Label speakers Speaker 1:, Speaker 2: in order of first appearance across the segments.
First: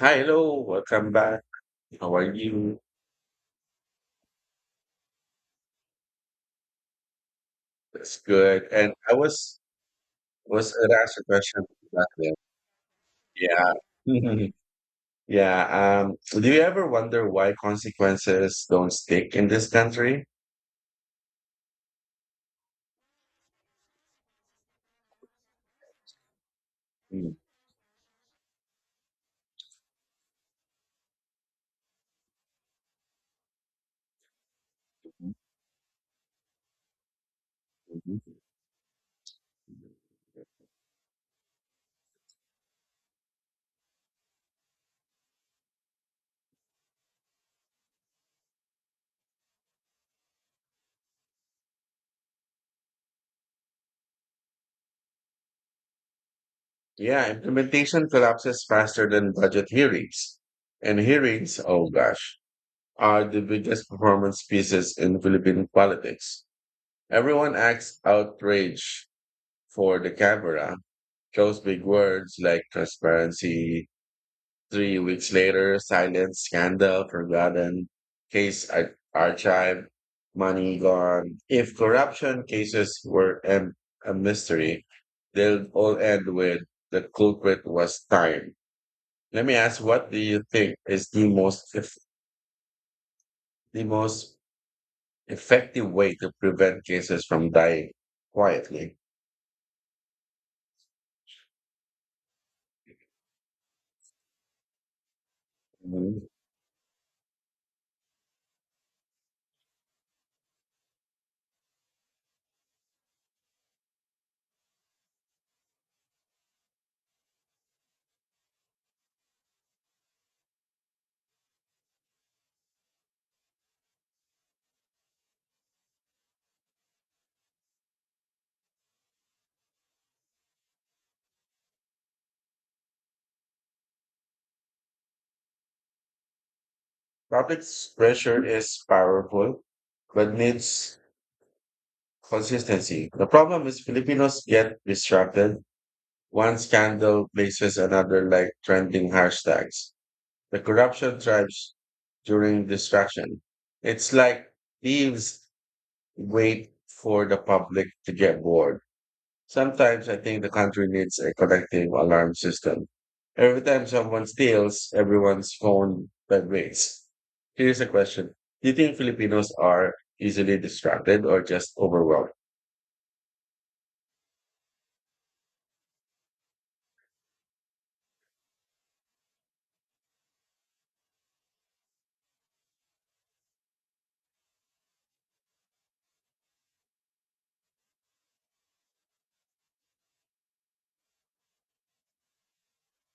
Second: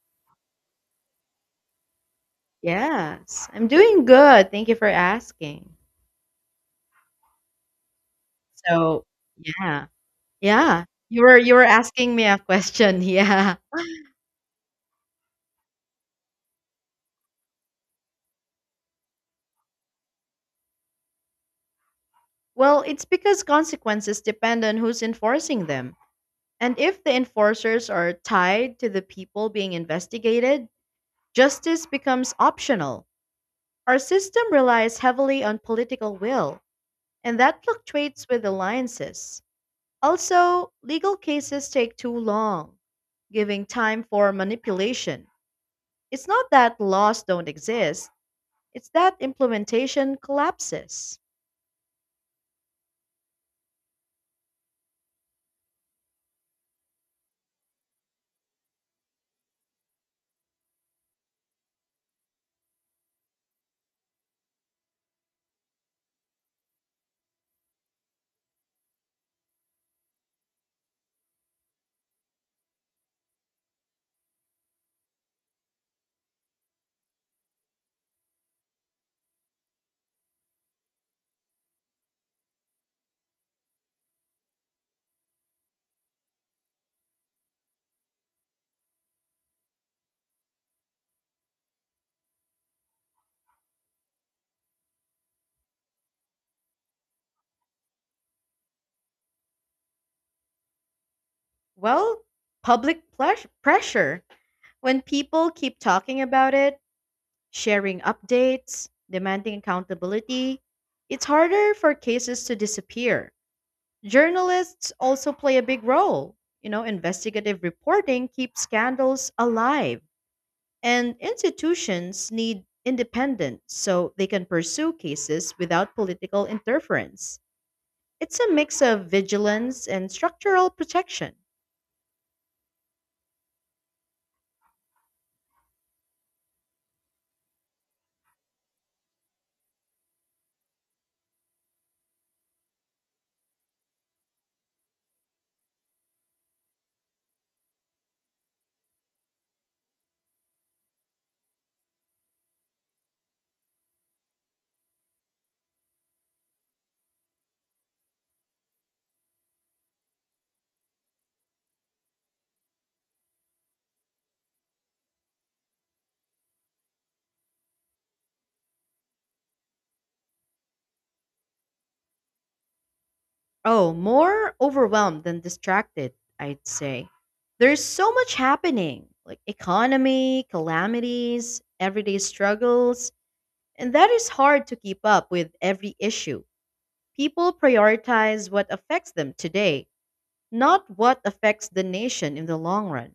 Speaker 1: Hi, hello, welcome back. How are you?
Speaker 2: Yes, I'm doing good. Thank you for asking.
Speaker 1: That's good. And
Speaker 2: So,
Speaker 1: I was
Speaker 2: yeah.
Speaker 1: was
Speaker 2: Yeah.
Speaker 1: asked
Speaker 2: You
Speaker 1: a
Speaker 2: were you
Speaker 1: question
Speaker 2: were
Speaker 1: back
Speaker 2: asking me
Speaker 1: then.
Speaker 2: a question. Yeah.
Speaker 1: Yeah. Yeah. Do you ever wonder why consequences don't stick in this country?
Speaker 2: Well, it's because consequences depend on who's enforcing them. And if the
Speaker 1: Mhm,
Speaker 2: enforcers are tied to the people being investigated, justice becomes optional. Our system relies heavily on political will, and that fluctuates
Speaker 1: mhm.
Speaker 2: with alliances. Also, legal cases take too long, giving time for manipulation. It's not that laws don't exist, it's that implementation collapses.
Speaker 1: Yeah, implementation collapses faster than budget hearings. And hearings, oh gosh, are the biggest performance pieces in Philippine politics. Everyone acts outraged for the camera. Those big words like transparency. Three weeks later, silence, scandal, forgotten, archived, money gone. If corruption cases were a mystery, they'll all end with the culprit was time. Let me ask, what do you think is the most effective way to prevent cases from dying quietly?
Speaker 2: Well, public pressure. When people keep talking
Speaker 1: Mhm.
Speaker 2: about it, sharing updates, demanding accountability, it's harder for cases to disappear. Journalists also play a big role. You know, investigative reporting keeps scandals alive, and institutions need independence so they can pursue cases without political interference. It's a mix of vigilance and structural protection.
Speaker 1: Public pressure is powerful, but needs consistency. The problem is Filipinos get distracted. One scandal places another like trending hashtags. The corruption thrives during distraction. It's like thieves wait for the public to get bored. Sometimes I think the country needs a collective alarm system. Every time someone steals, everyone's phone vibrates. Here's a question. Do you think Filipinos are easily distracted or just overwhelmed?
Speaker 2: Oh, more overwhelmed than distracted, I'd say. There's so much happening like economy, calamities, everyday struggles, and that is hard to keep up with every issue. People prioritize what affects them today, not what affects the nation in the long run.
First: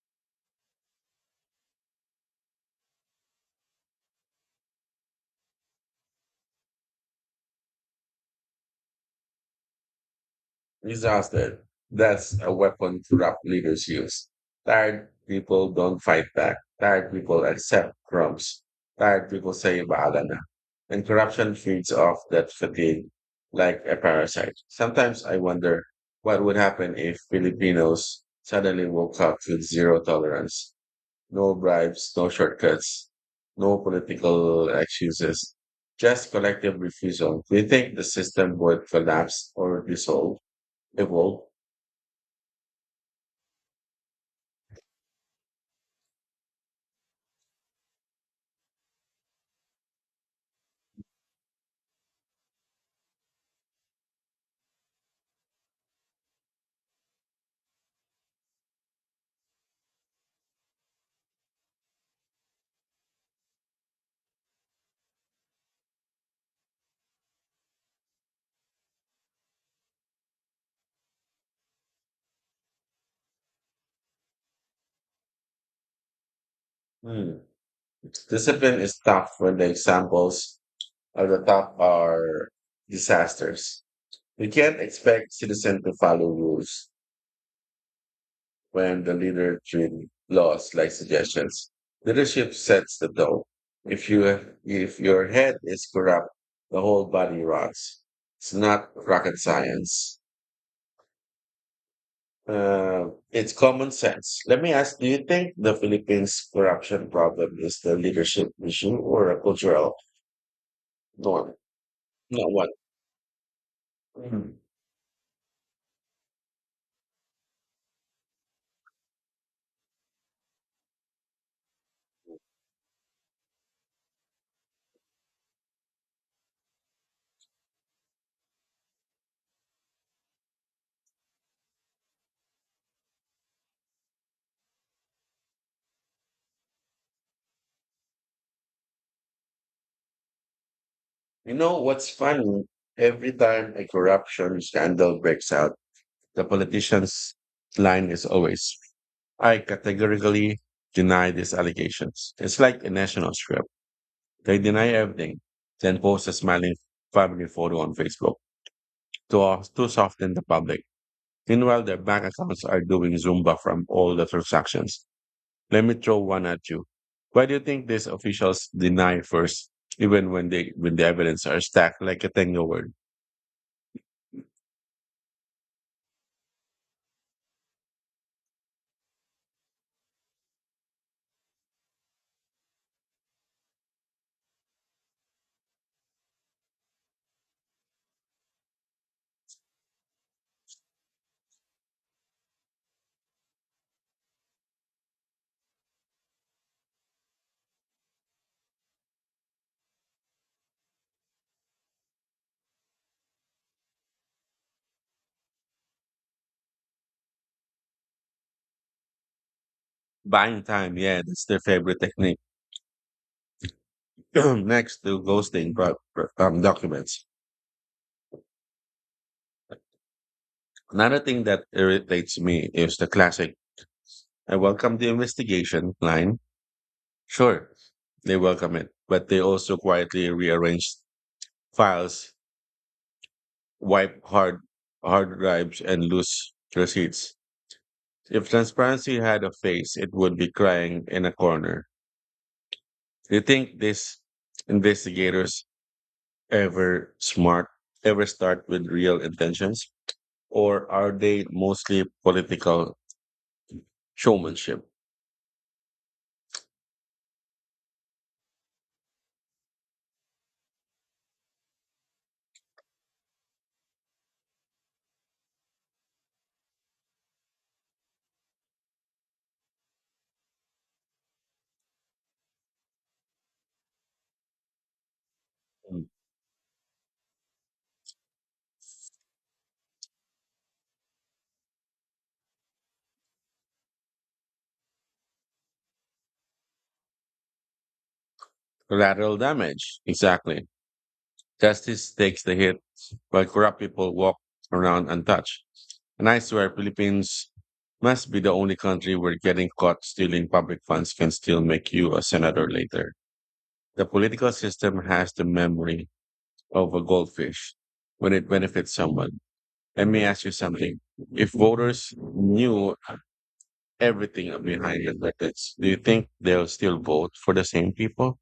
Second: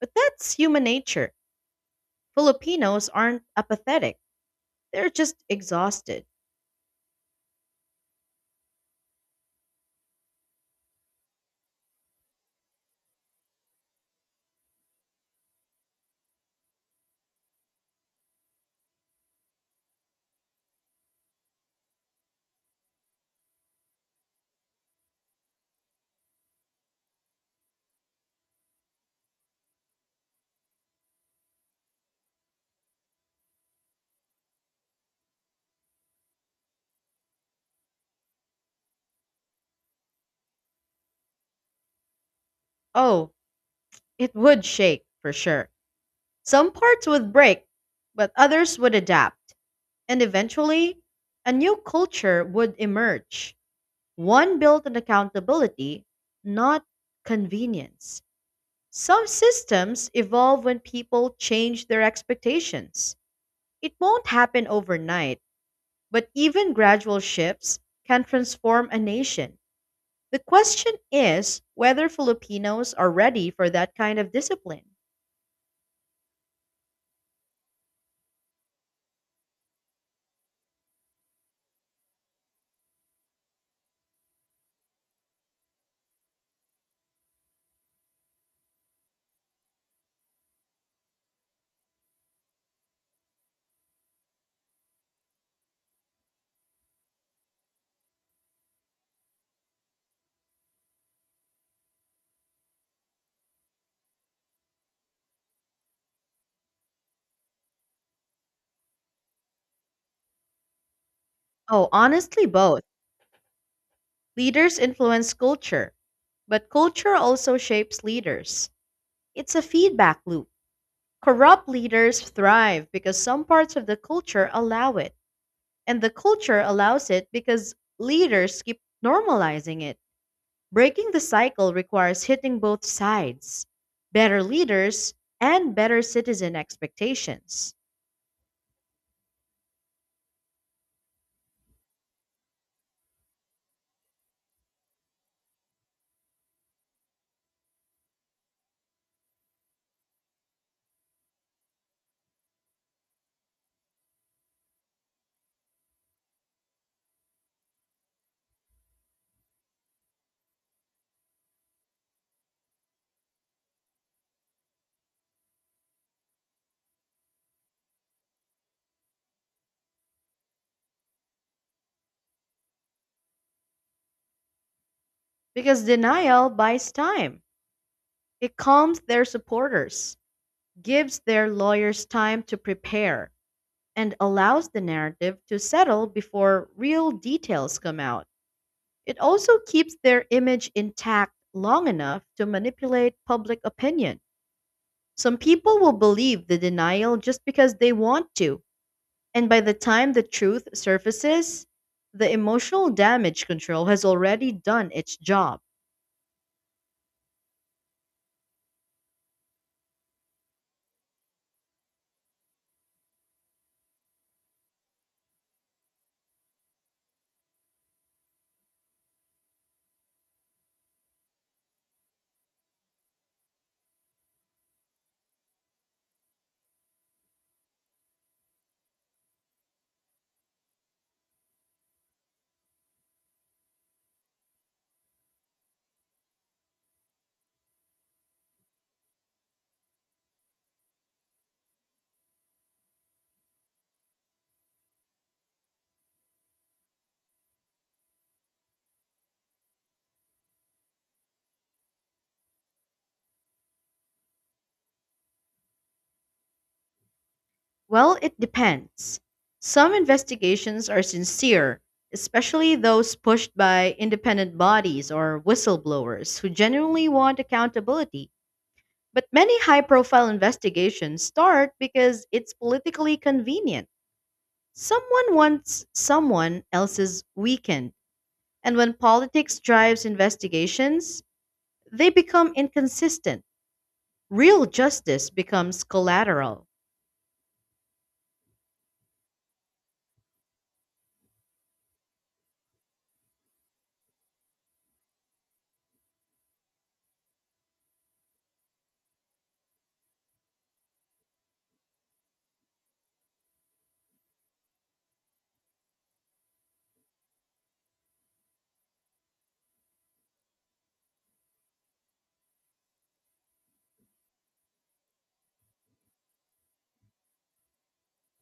Speaker 2: But that's human nature. Filipinos aren't apathetic, they're just exhausted.
Speaker 1: Disaster. That's a weapon corrupt leaders use. Tired people don't fight back. Tired people accept crumbs. Tired people say bahala na." And corruption feeds off that fatigue like a parasite. Sometimes I wonder what would happen if Filipinos suddenly woke up with zero tolerance, no bribes, no shortcuts, no political excuses, just collective refusal. Do you think the system would collapse or dissolve? It will.
Speaker 2: Oh, it would shake for sure. Some parts would break, but others would adapt, and eventually, a new culture would emerge, one built on accountability, not convenience. Some systems evolve when people change their expectations. It won't happen overnight, but even gradual shifts can transform a nation. The question is whether Filipinos are ready for that kind of discipline.
Speaker 1: Hmm. Discipline is tough when the examples at the top are disasters. You can't expect citizens to follow rules when the leader treats laws like suggestions. Leadership sets the tone. If you if your head is corrupt, the whole body rots. It's not rocket science. It's common sense. Let me ask, do you think the Philippines corruption problem is the leadership issue or a cultural norm?
Speaker 2: Oh, honestly,
Speaker 1: Not what?
Speaker 2: both.
Speaker 1: Mm.
Speaker 2: Leaders influence culture. But culture also shapes leaders. It's a feedback loop. Corrupt leaders thrive because some parts of the culture allow it, and the culture allows it because leaders keep normalizing it. Breaking the cycle requires hitting both sides: better leaders and better citizen expectations.
Speaker 1: You know what's funny? Every time a corruption scandal breaks out, the politician's line is always, I categorically deny these allegations. It's like a national script. They deny everything, then post a smiling family photo on Facebook to soften the public. Meanwhile, their bank accounts are doing Zumba from all the transactions. Let me throw one at you. Why do you think these officials deny first, even when the evidence are stacked like a tango word?
Speaker 2: Because denial buys time, it calms their supporters, gives their lawyers time to prepare and allows the narrative to settle before real details come out. It also keeps their image intact long enough to manipulate public opinion. Some people will believe the denial just because they want to, and by the time the truth surfaces, the emotional damage control has already done its job.
Speaker 1: Buying time, yeah, that's their favorite technique. Next to ghosting documents. Another thing that irritates me is the classic "I welcome the investigation" line. Sure, they welcome it, but they also quietly rearrange files, wipe hard drives, and lose receipts. If transparency had a face, it would be crying in a corner. Do you think these investigators ever smart ever start with real intentions, or are they mostly political showmanship?
Speaker 2: Well, it depends. Some investigations are sincere, especially those pushed by independent bodies or whistleblowers who genuinely want accountability. But many high profile investigations start because it's politically convenient. Someone wants
Speaker 1: Mm.
Speaker 2: someone else's weekend. And when politics drives investigations, they become inconsistent. Real justice becomes collateral.
Speaker 1: Collateral damage, exactly. Justice takes the hit, while corrupt people walk around untouched. And I swear Philippines must be the only country where getting caught stealing public funds can still make you a senator later. The political system has the memory of a goldfish when it benefits someone. Let me ask you something. If voters knew everything behind the records, do you think they'll still vote for the same people?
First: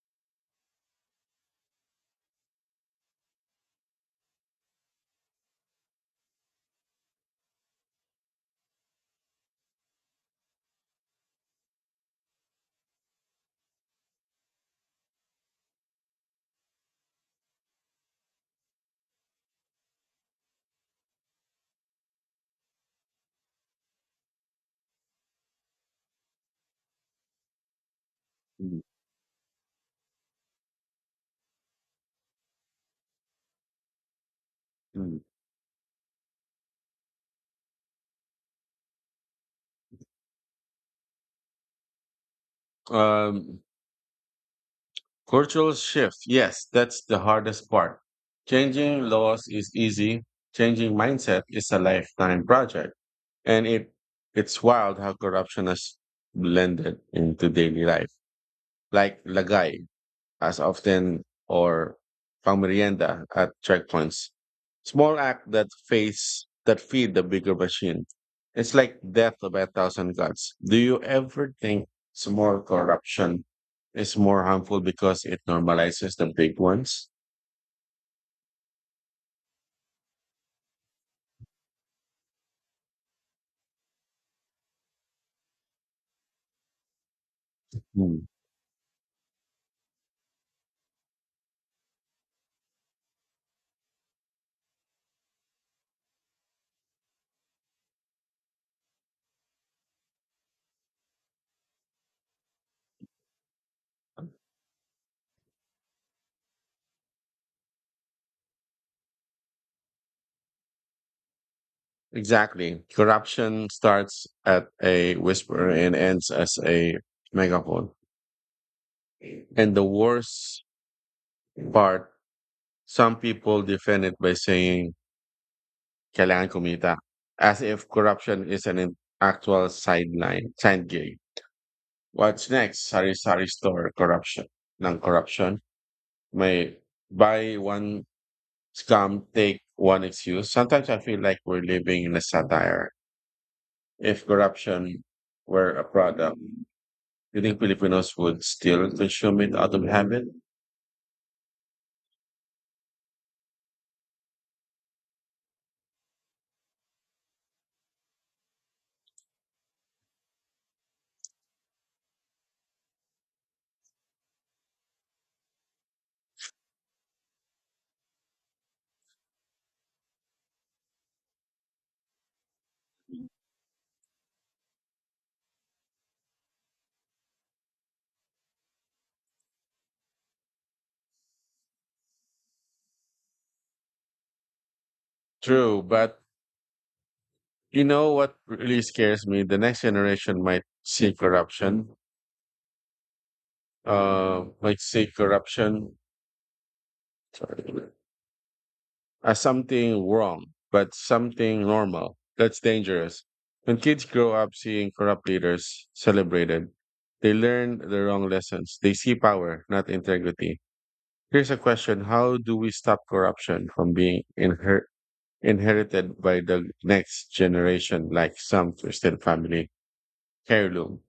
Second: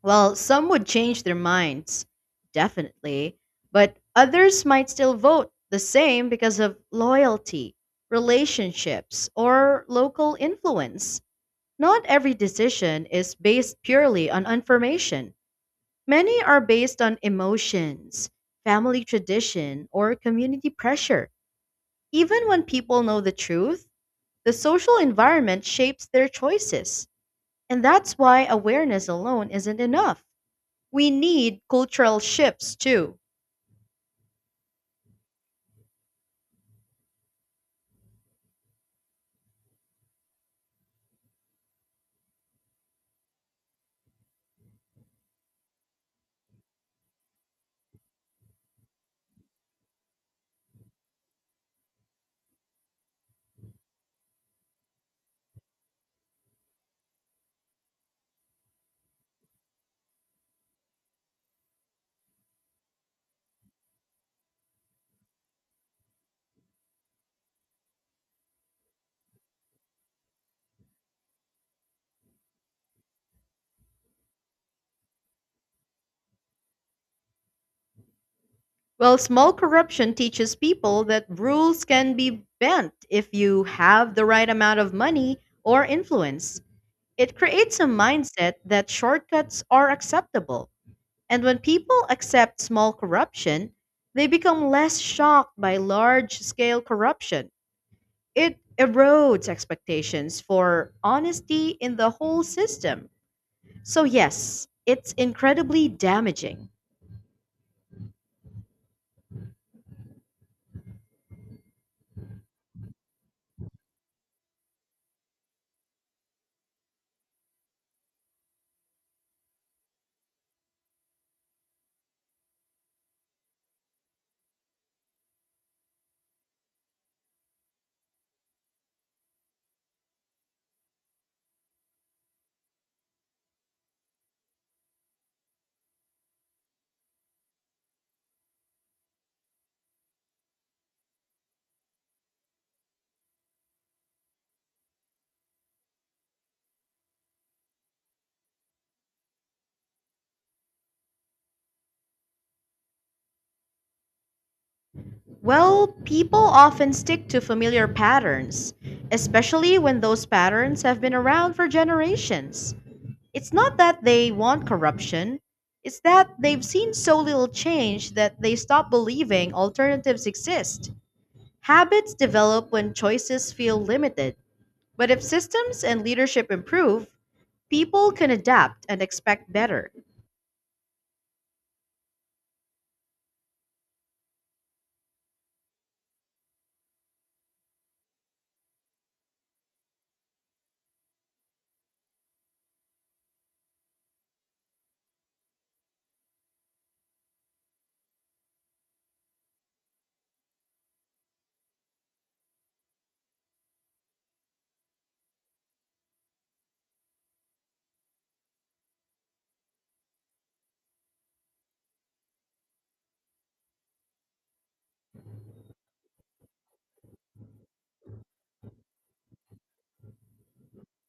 Speaker 2: Well, some would change their minds, definitely, but others might still vote the same because of loyalty, relationships, or local influence. Not every decision is based purely on information. Many are based on emotions, family tradition, or community pressure. Even when people know the truth, the social environment shapes their choices. And that's why awareness alone isn't enough. We need cultural shifts too.
Speaker 1: Mm. Um, Cultural shift. Yes, that's the hardest part. Changing laws is easy. Changing mindset is a lifetime project. And it's wild how corruption has blended into daily life. Like Lagay as often or pangmerienda at checkpoints. Small act that face that feed the bigger machine. It's like death by a thousand cuts. Do you ever think small corruption is more harmful because it normalizes the big ones?
Speaker 2: Well, small corruption teaches people that rules can be bent if you have the right amount of money or influence. It creates a
Speaker 1: Hmm.
Speaker 2: mindset that shortcuts are acceptable. And when people accept small corruption, they become less shocked by large scale corruption. It erodes expectations for honesty in the whole system. So, yes, it's incredibly damaging.
Speaker 1: Exactly. Corruption starts at a whisper and ends as a megaphone. And the worst part, some people defend it by saying Kailangan kumita, as if corruption is an in actual side gig. What's next? Sari-sari store corruption ng corruption. May buy one scam, take one excuse. Sometimes I feel like we're living in a satire. If corruption were a product, do you think Filipinos would still consume it out of habit?
Speaker 2: Well, people often stick to familiar patterns, especially when those patterns have been around for generations. It's not that they want corruption, it's that they've seen so little change that they stop believing alternatives exist. Habits develop when choices feel limited, but if systems and leadership improve, people can adapt and expect better.
Speaker 1: True, but you know what really scares me? The next generation might see corruption, uh, might see corruption as something wrong, but something normal. That's dangerous. When kids grow up seeing corrupt leaders celebrated, they learn the wrong lessons. They see power, not integrity. Here's a question. How do we stop corruption from being inherited by the next generation, like some Christian family heirloom?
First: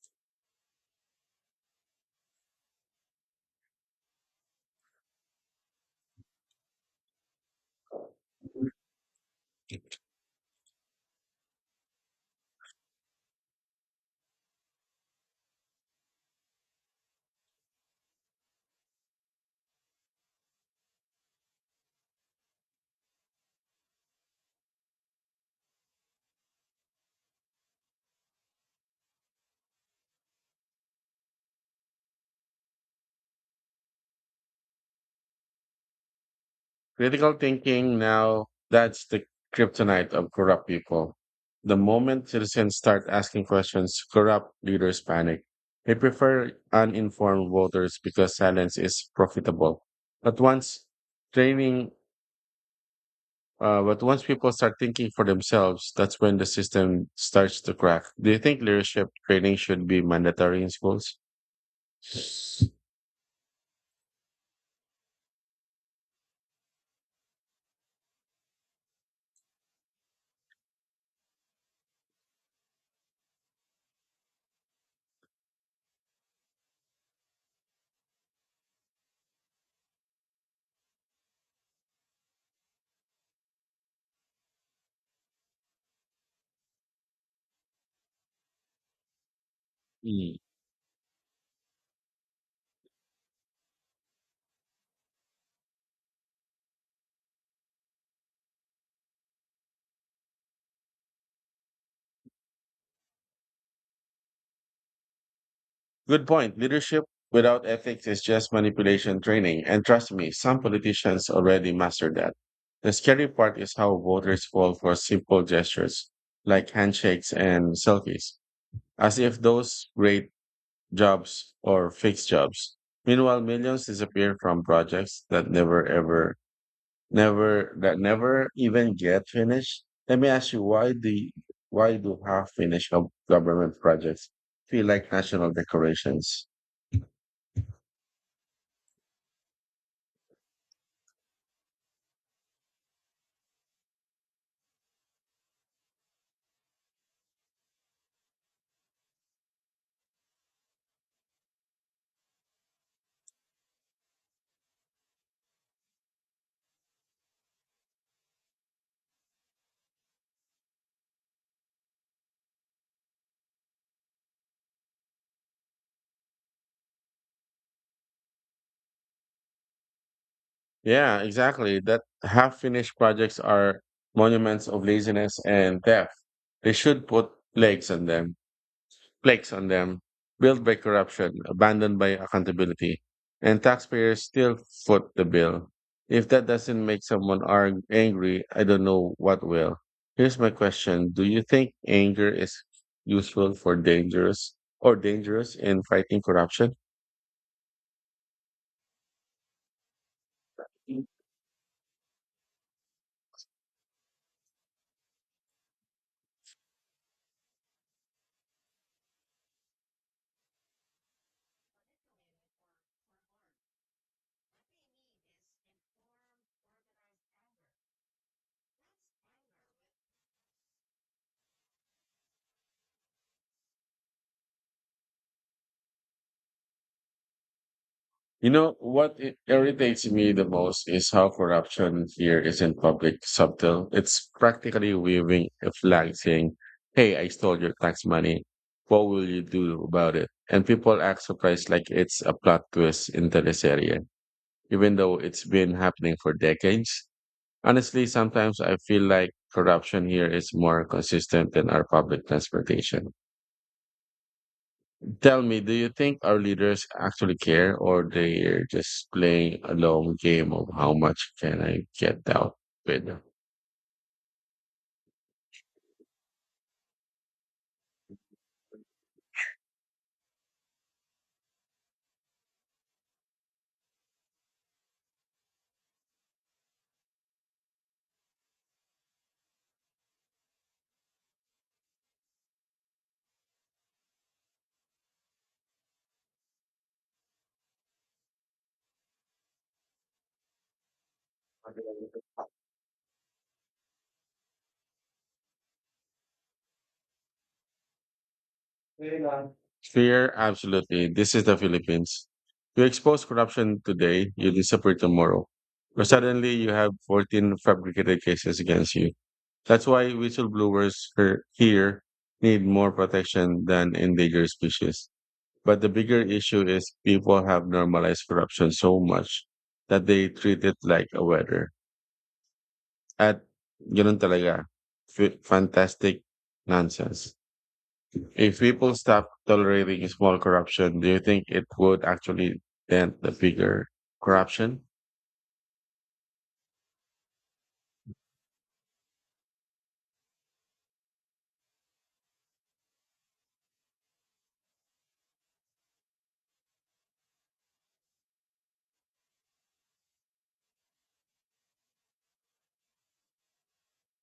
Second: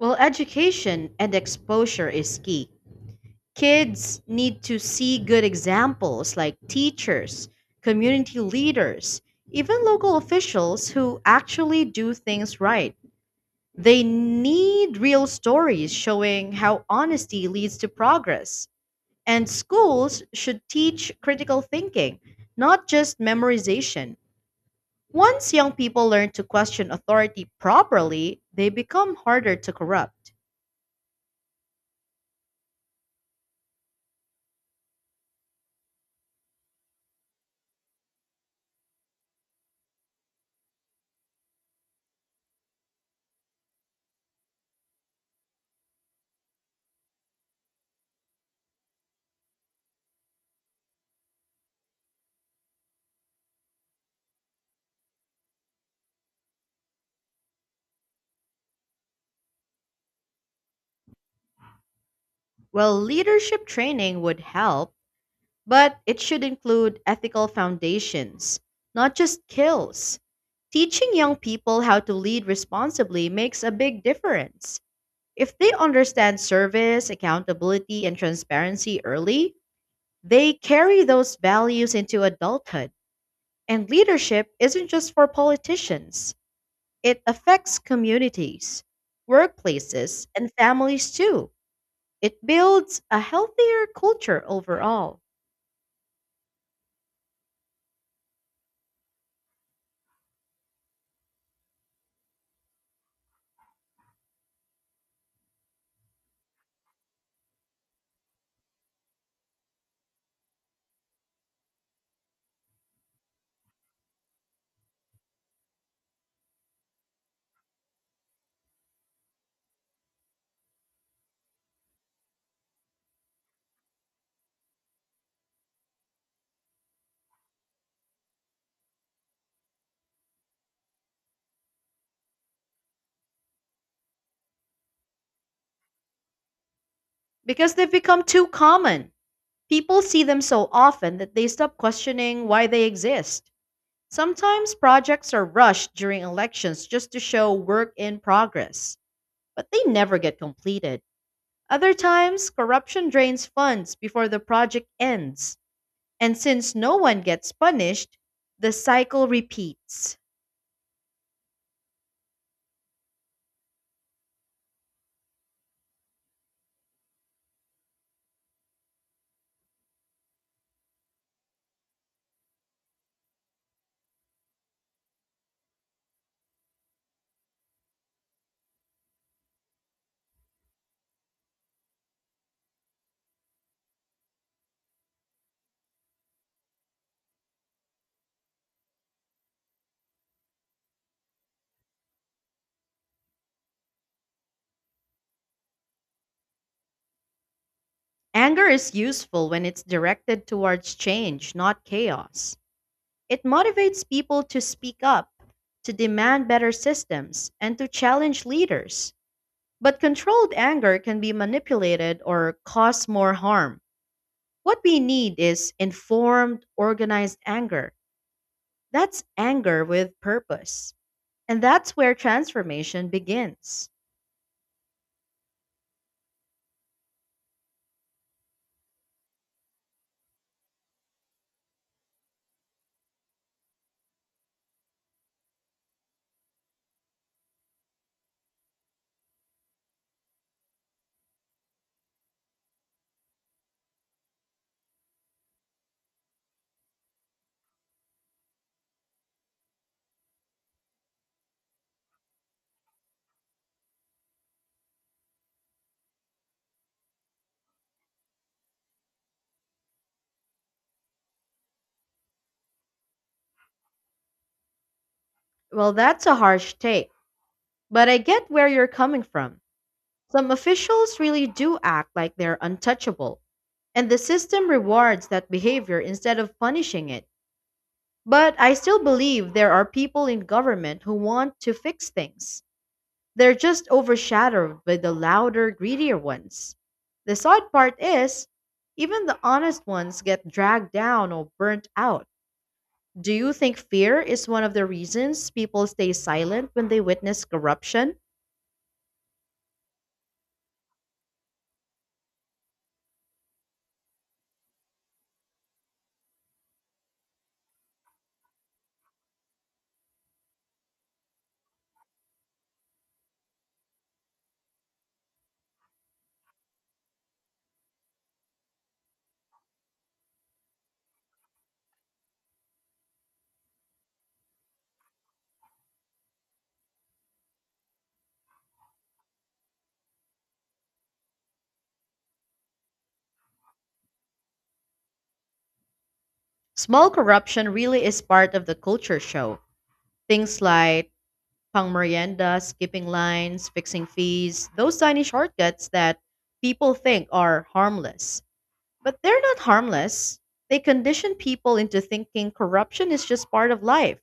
Speaker 2: Well, education and exposure is key. Kids need to see good examples like teachers, community leaders, even local officials who actually do things right. They need real stories showing how honesty leads to progress. And schools should teach critical thinking, not just memorization. Once young people learn to question authority properly, they become harder to corrupt.
Speaker 1: Critical thinking now, that's the kryptonite of corrupt people. The moment citizens start asking questions, corrupt leaders panic. They prefer uninformed voters because silence is profitable. But once training, but once people start thinking for themselves, that's when the system starts to crack. Do you think leadership training should be mandatory in schools?
Speaker 2: Well, leadership training would help. But it should include ethical foundations, not just kills. Teaching young people how to lead responsibly makes a big difference. If they understand service, accountability, and transparency early, they carry those values into adulthood. And leadership isn't just for politicians, it affects communities, workplaces, and families too. It builds a healthier culture overall,
Speaker 1: Good point. Leadership without ethics is just manipulation training. And trust me, some politicians already mastered that. The scary part is how voters fall for simple gestures like handshakes and selfies, as if those great jobs or fixed jobs. Meanwhile, millions disappear from projects that never ever never that never even get finished. Let me ask you, why do government projects feel like national decorations?
Speaker 2: because they've become too common. People see them so often that they stop questioning why they exist. Sometimes projects are rushed during elections just to show work in progress, but they never get completed. Other times, corruption drains funds before the project ends, and since no one gets punished, the cycle repeats.
Speaker 1: Yeah, exactly. That half finished projects are monuments of laziness and theft. They should put legs on them, plagues on them, built by corruption, abandoned by accountability, and taxpayers still foot the bill. If that doesn't make someone angry, I don't know what will. Here's my question. Do you think anger is useful for dangerous or dangerous in fighting corruption?
Speaker 2: Anger is useful when it's directed towards change, not chaos. It motivates people to speak up, to demand better systems, and to challenge leaders. But controlled anger can be manipulated or cause more harm. What we need is informed, organized anger. That's anger with purpose. And that's where transformation begins.
Speaker 1: You know, what irritates me the most is how corruption here isn't public subtle. It's practically waving a flag saying, Hey, I stole your tax money. What will you do about it? And people act surprised like it's a plot twist in teleserye, even though it's been happening for decades. Honestly, sometimes I feel like corruption here is more consistent than our public transportation. Tell me, do you think our leaders actually care or they're just playing a long game of how much can I get out with?
Speaker 2: Well, that's a harsh take, but I get where you're coming from. Some officials really do act like they're untouchable, and the system rewards that behavior instead of punishing it. But I still believe there are people in government who want to fix things. They're just overshadowed by the louder, greedier ones. The sad part is, even the honest ones get dragged down or burnt out. Do you think fear is one of the reasons people stay silent when they witness corruption?
Speaker 1: Fear, absolutely. This is the Philippines. You expose corruption today, you disappear tomorrow. Or suddenly you have 14 fabricated cases against you. That's why here need more protection than endangered species. But the bigger issue is people have normalized corruption so much that they treat it like a weather. At ganun talaga. Fantastic nonsense. If people stop tolerating small corruption, do you think it would actually dent the bigger corruption?
Speaker 2: Small corruption really is part of the culture show. Things like pang merienda, skipping lines, fixing fees, those tiny shortcuts that people think are harmless. But they're not harmless. They condition people into thinking corruption is just part of life.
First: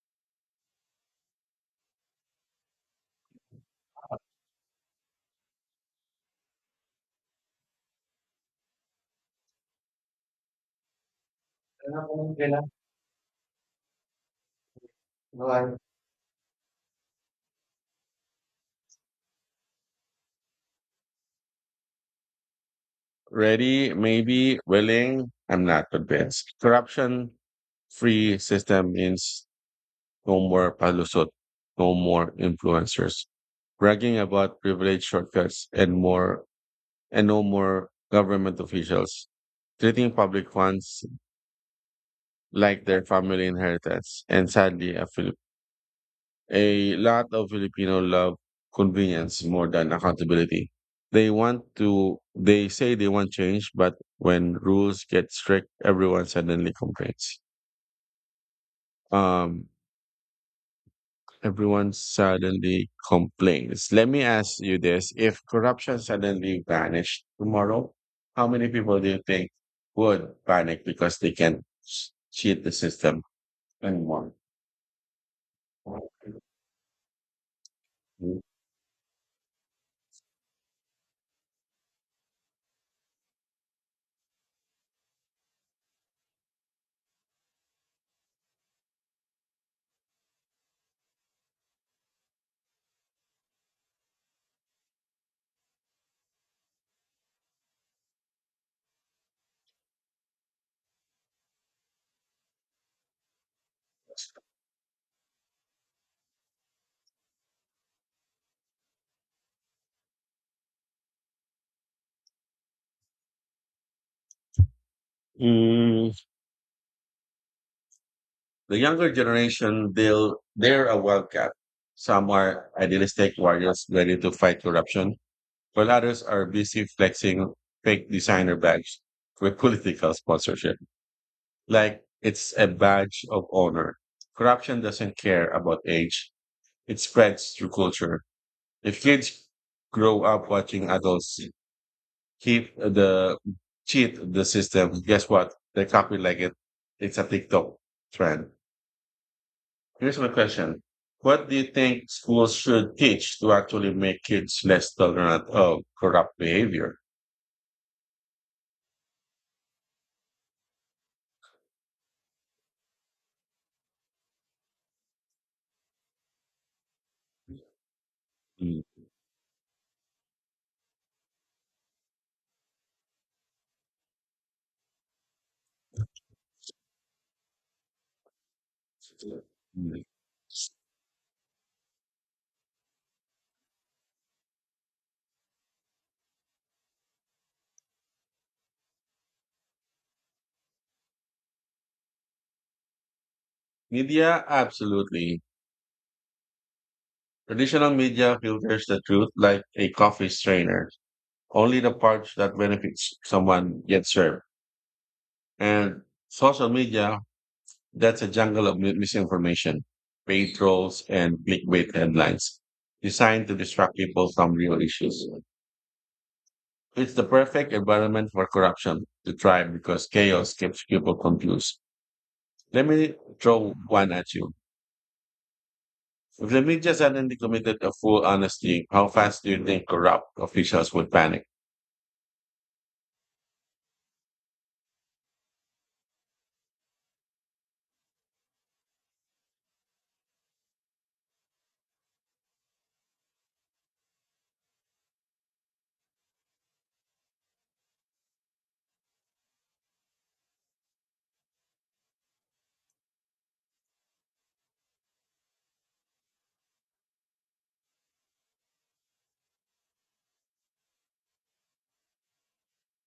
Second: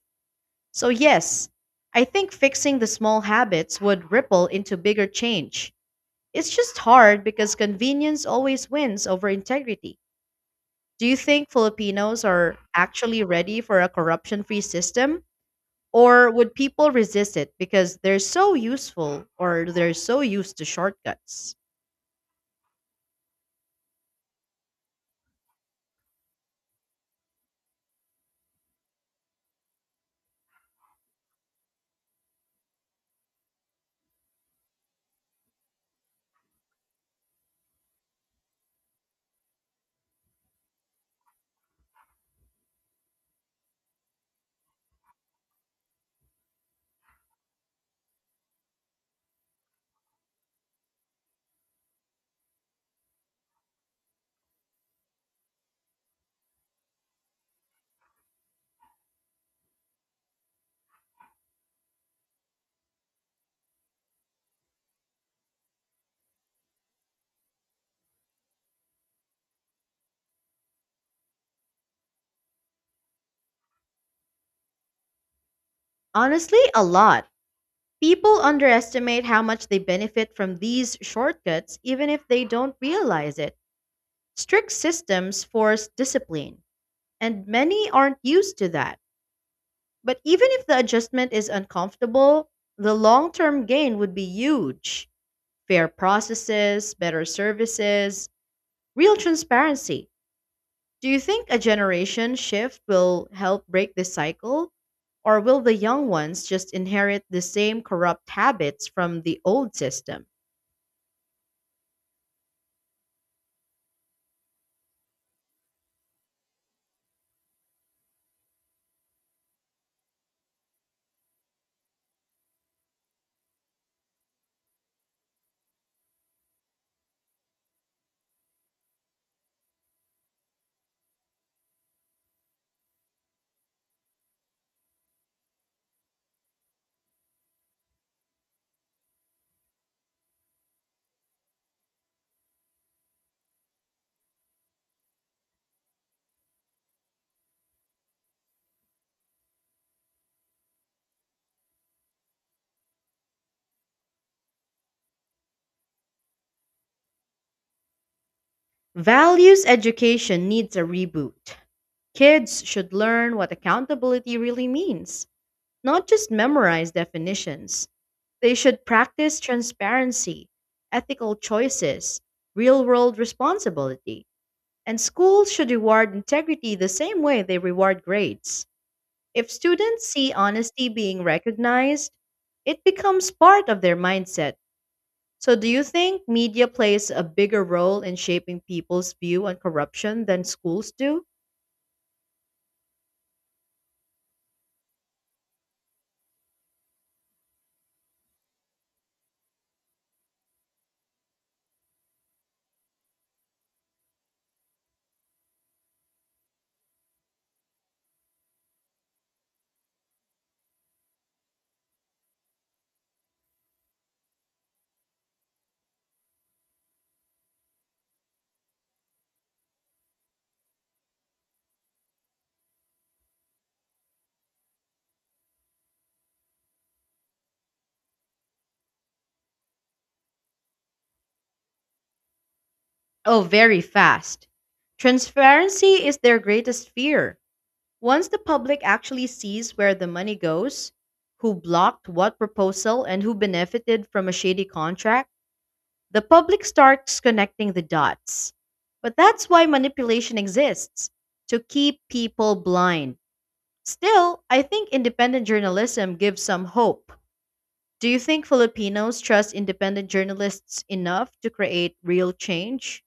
Speaker 2: So, yes, I think fixing the small habits would ripple into bigger change. It's just hard because convenience always wins over integrity. Do you think Filipinos are actually ready for a corruption free system? Or would people resist it because they're so useful or they're so used to shortcuts?
Speaker 1: Ready, maybe, willing. I'm not convinced. Corruption free system means no more palusot, no more influencers bragging about privilege shortcuts and no more government officials treating public funds like their family inheritance and sadly a lot of Filipino love convenience more than accountability. They say they want change, but when rules get strict, everyone suddenly complains. Um, Let me ask you this. If corruption suddenly vanished tomorrow, how many people do you think would panic because they can't cheat the system anymore?
Speaker 2: Honestly, a lot. People underestimate how much they benefit from these shortcuts, even if they don't realize it. Strict systems force discipline, and many aren't used to that. But even if the adjustment is uncomfortable, the long term gain would be huge. Fair processes, better services, real transparency. Do you think a generation shift will help break this cycle? Or will the young ones just inherit the same corrupt habits from the old system?
Speaker 1: Mm. The younger generation, they're a wildcat. Some are idealistic warriors ready to fight corruption, while others are busy flexing fake designer bags with political sponsorship. Like it's a badge of honor. Corruption doesn't care about age. It spreads through culture. If kids grow up watching adults keep the cheat the system, guess what? They copy like it. It's a TikTok trend. Here's my question. What do you think schools should teach to actually make kids less tolerant of corrupt behavior?
Speaker 2: Values education needs a reboot. Kids should learn what accountability really means, not just memorize definitions. They
Speaker 1: Mm.
Speaker 2: should practice transparency, ethical choices, real world responsibility, and schools should reward integrity the same way they reward grades. If
Speaker 1: Mm.
Speaker 2: students see honesty being recognized, it becomes part of their mindset. So, do you think media plays a bigger role in shaping people's view on corruption than schools do?
Speaker 1: Media, absolutely. Traditional media filters the truth like a coffee strainer. Only the parts that benefits someone get served. And social media, that's a jungle of misinformation, paid trolls, and clickbait headlines designed to distract people from real issues. It's the perfect environment for corruption to thrive because chaos keeps people confused. Let me throw one at you. If the media suddenly committed a full honesty, how fast do you think corrupt officials would panic?
Speaker 2: Oh, very fast. Transparency is their greatest fear. Once the public actually sees where the money goes, who blocked what proposal, and who benefited from a shady contract, the public starts connecting the dots. But that's why manipulation exists to keep people blind. Still, I think independent journalism gives some hope. Do you think Filipinos trust independent journalists enough to create real change?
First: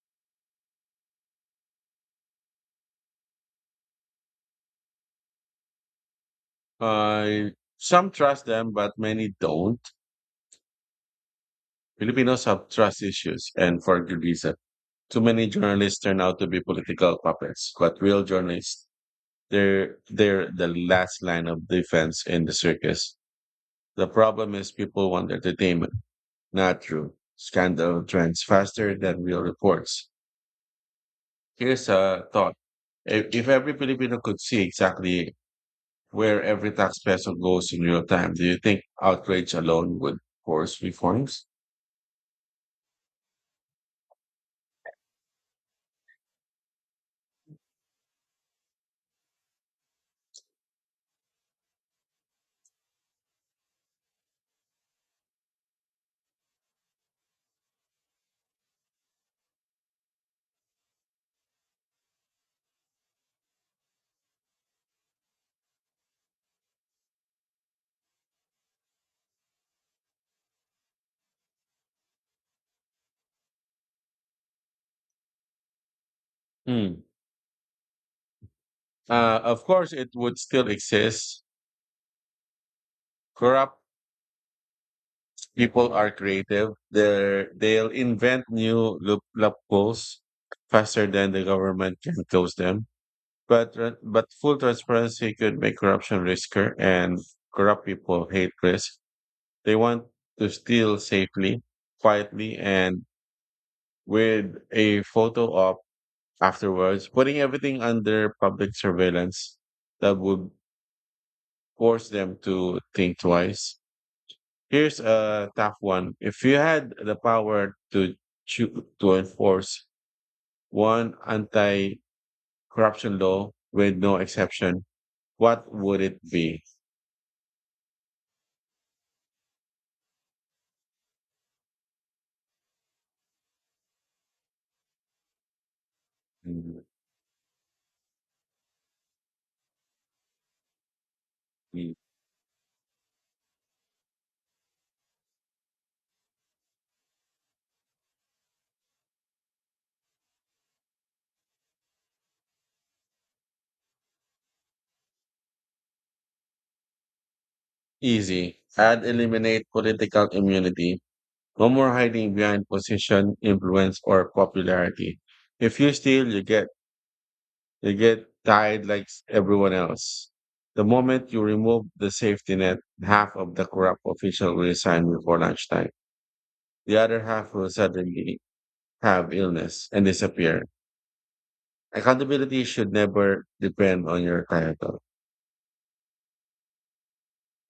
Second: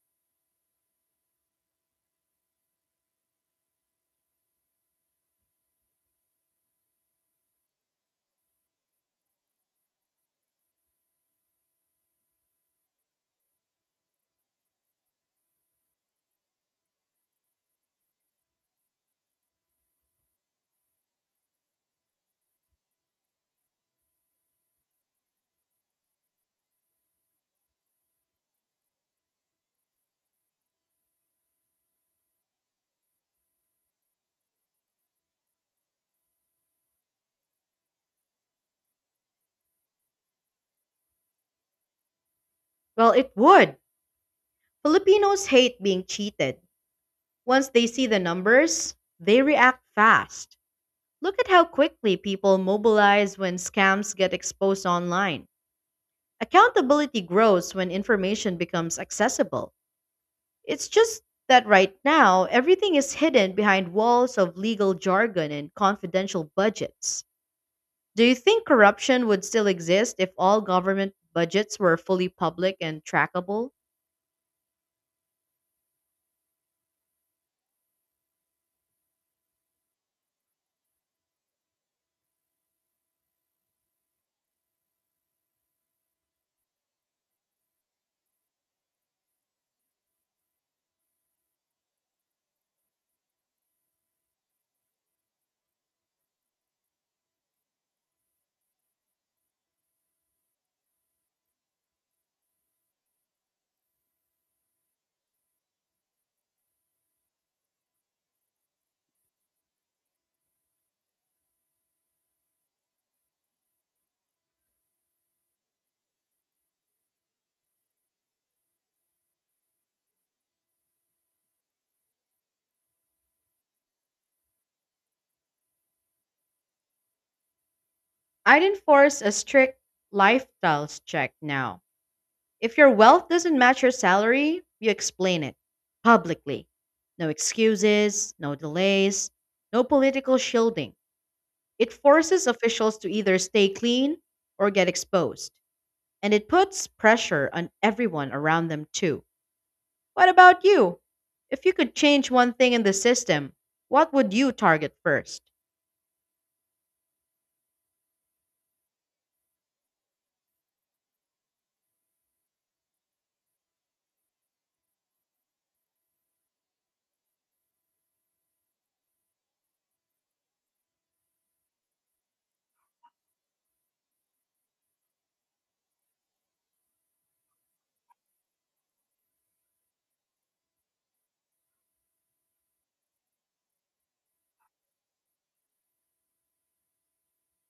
Speaker 1: Uh, some trust them, but many don't. Filipinos have trust issues, and for good reason. Too many journalists turn out to be political puppets, but real journalists, they're the last line of defense in the circus. The problem is people want entertainment. Not true. Scandal trends faster than real reports. Here's a thought. If every Filipino could see exactly where every tax peso goes in real time, do you think outrage alone would force reforms?
Speaker 2: Well, it would. Filipinos hate being cheated. Once they see the numbers, they react fast. Look at how quickly people mobilize when scams get exposed online. Accountability grows when information becomes accessible. It's just that right now, everything is hidden behind walls of legal jargon and confidential budgets. Do you think corruption would still exist if all government budgets were fully public and trackable?
Speaker 1: Hmm. Of course, it would still exist. Corrupt people are creative. They'll invent new loopholes faster than the government can close them. But full transparency could make corruption riskier, and corrupt people hate risk. They want to steal safely, quietly, and with a photo op afterwards. Putting everything under public surveillance, that would force them to think twice. Here's a tough one. If you had the power to to enforce one anti-corruption law with no exception, what would it be?
Speaker 2: I'd enforce a strict lifestyles check now. If your wealth doesn't match your salary, you explain it publicly.
Speaker 1: Hmm.
Speaker 2: No excuses, no delays, no political shielding. It
Speaker 1: E-
Speaker 2: forces officials to either stay clean or get exposed. And it puts pressure on everyone around them too. What about you? If you could change one thing in the system, what would you target first?
Speaker 1: Easy. Add Eliminate political immunity. No more hiding behind position, influence, or popularity. If you steal, you get tied like everyone else. The moment you remove the safety net, half of the corrupt official will resign before lunchtime. The other half will suddenly have illness and disappear. Accountability should never depend on your title.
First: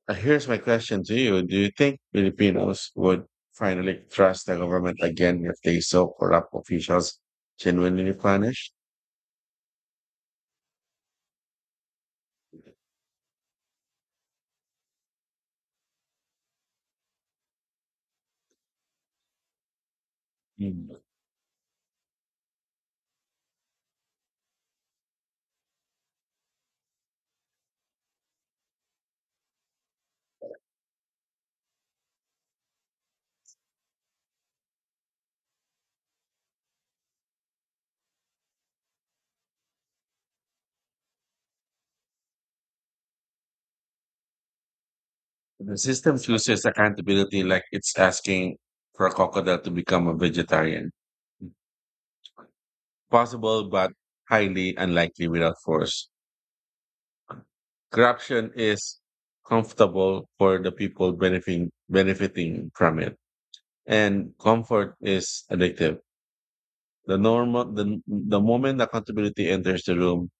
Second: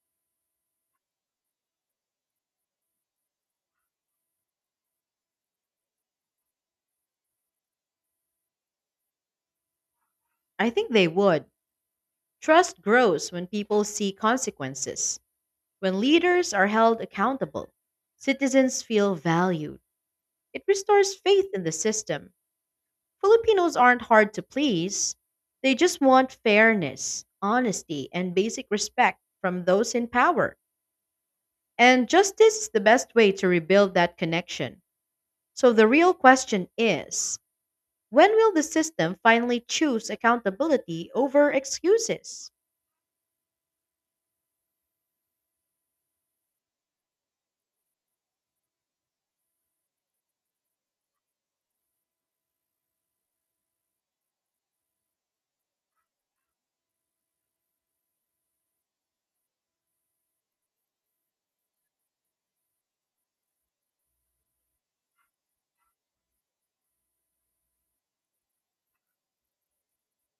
Speaker 1: Here's my question to you. Do you think Filipinos would finally trust the government again if they saw corrupt officials genuinely punished?
Speaker 2: I think they would. Trust grows when people see consequences, when leaders are held accountable, citizens feel valued. It
Speaker 1: Mm.
Speaker 2: restores faith in the system. Filipinos aren't hard to please, they just want fairness, honesty, and basic respect from those in power. And justice is the best way to rebuild that connection. So the real question is: when will the system finally choose accountability over excuses?
Speaker 1: The system chooses accountability like it's asking for a crocodile to become a vegetarian. Possible, but highly unlikely without force. Corruption is comfortable for the people benefiting from it, and comfort is addictive. The moment accountability enters the room,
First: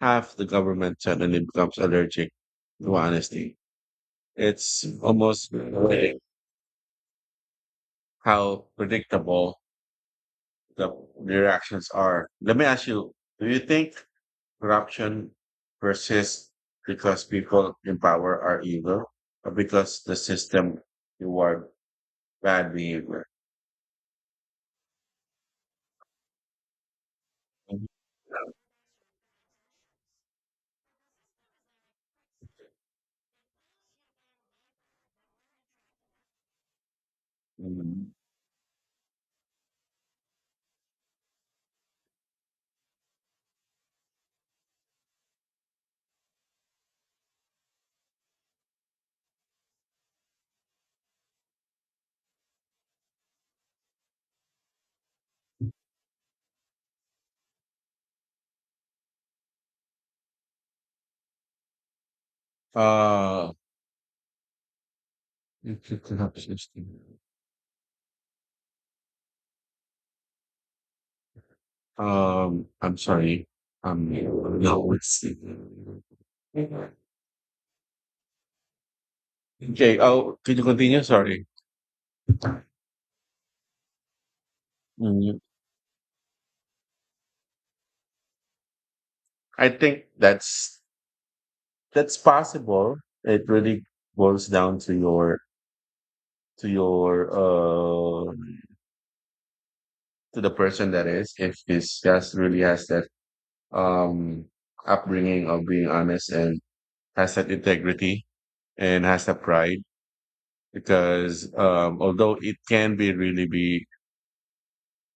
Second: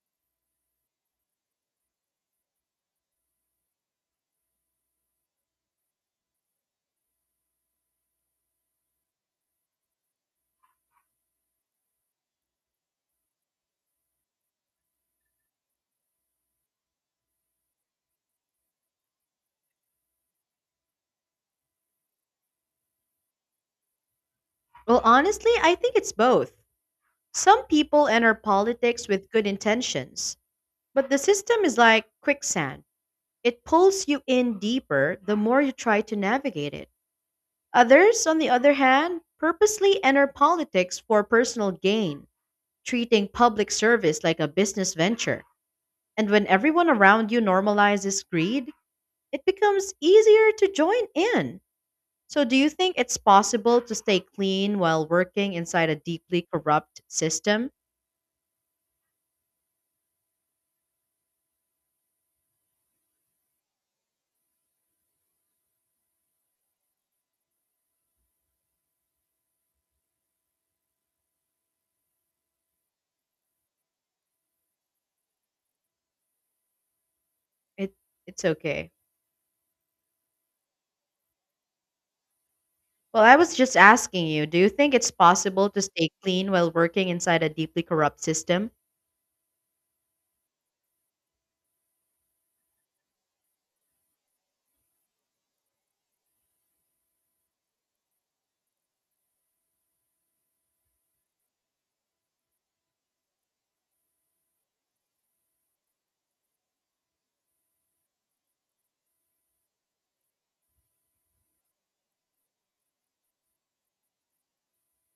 Speaker 1: half the government suddenly becomes allergic to honesty. It's almost poetic how predictable the the reactions are. Let me ask you: do you think corruption persists because people in power are evil, or because the system reward bad behavior?
Speaker 2: Well, honestly, I think it's both. Some people enter politics with good intentions, but the system is like quicksand. It pulls you in deeper the more you try to navigate it.
Speaker 1: Mhm.
Speaker 2: Others, on the other hand, purposely enter politics for personal gain, treating public service like a business venture. And when everyone around you normalizes greed, it becomes easier to join in. So, do you think it's possible to stay clean while working inside a deeply corrupt system?
Speaker 1: Uh, it's a corrupt system. I'm sorry. Um, no, it's
Speaker 2: It it's okay.
Speaker 1: okay. Oh, can you continue? Sorry.
Speaker 2: Well, I was just asking you, do you think it's
Speaker 1: Mm,
Speaker 2: possible to stay clean while working inside a deeply corrupt system?
Speaker 1: I think that's possible. It really boils down to your to the person, that is, if this just really has that um upbringing of being honest and has that integrity and has that pride, because although it can be really be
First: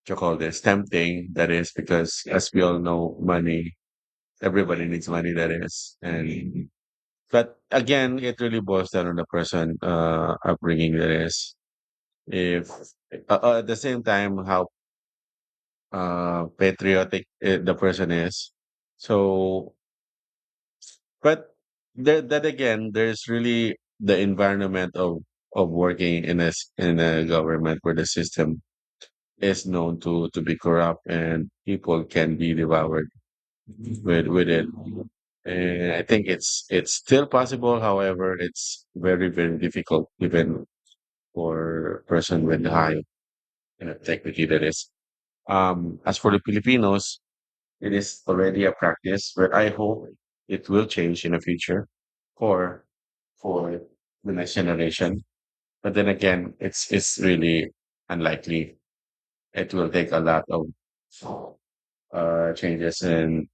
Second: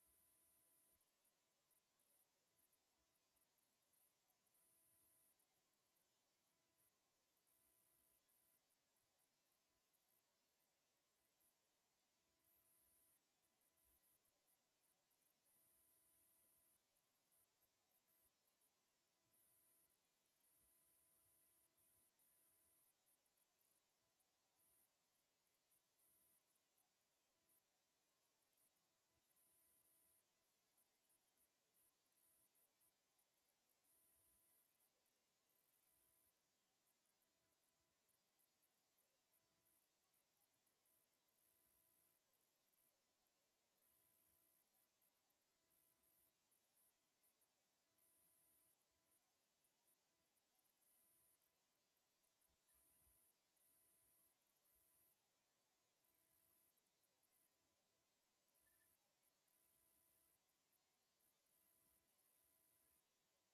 Speaker 1: you call this tempting, that is, because as we all know money, everybody needs money, that is, and but again it really boils down on the person upbringing, that is, if at the same time how patriotic the person is. So but that again there's really the environment of working in a in a government where the system is known to be corrupt and people can be devoured with it. And I think it's still possible. However, it's very difficult even for a person with high integrity. That is. As for the Filipinos, it is already a practice, but I hope it will change in the future for for the next generation. But then again, it's really unlikely. It will take a lot of changes, and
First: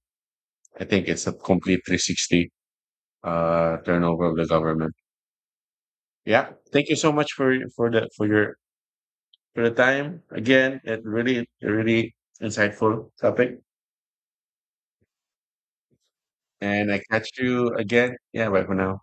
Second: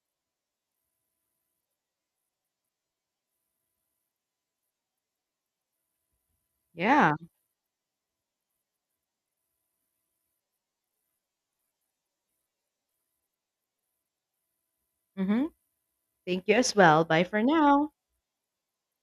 Speaker 1: I think it's a complete 360 turnover of the government. Yeah, thank you so
Speaker 2: Yeah.
Speaker 1: much for the for your for the time again. It really a really insightful topic,
Speaker 2: Mhm. Thank you as
Speaker 1: and I
Speaker 2: well. Bye
Speaker 1: catch
Speaker 2: for
Speaker 1: you
Speaker 2: now.
Speaker 1: again. Yeah, bye for now.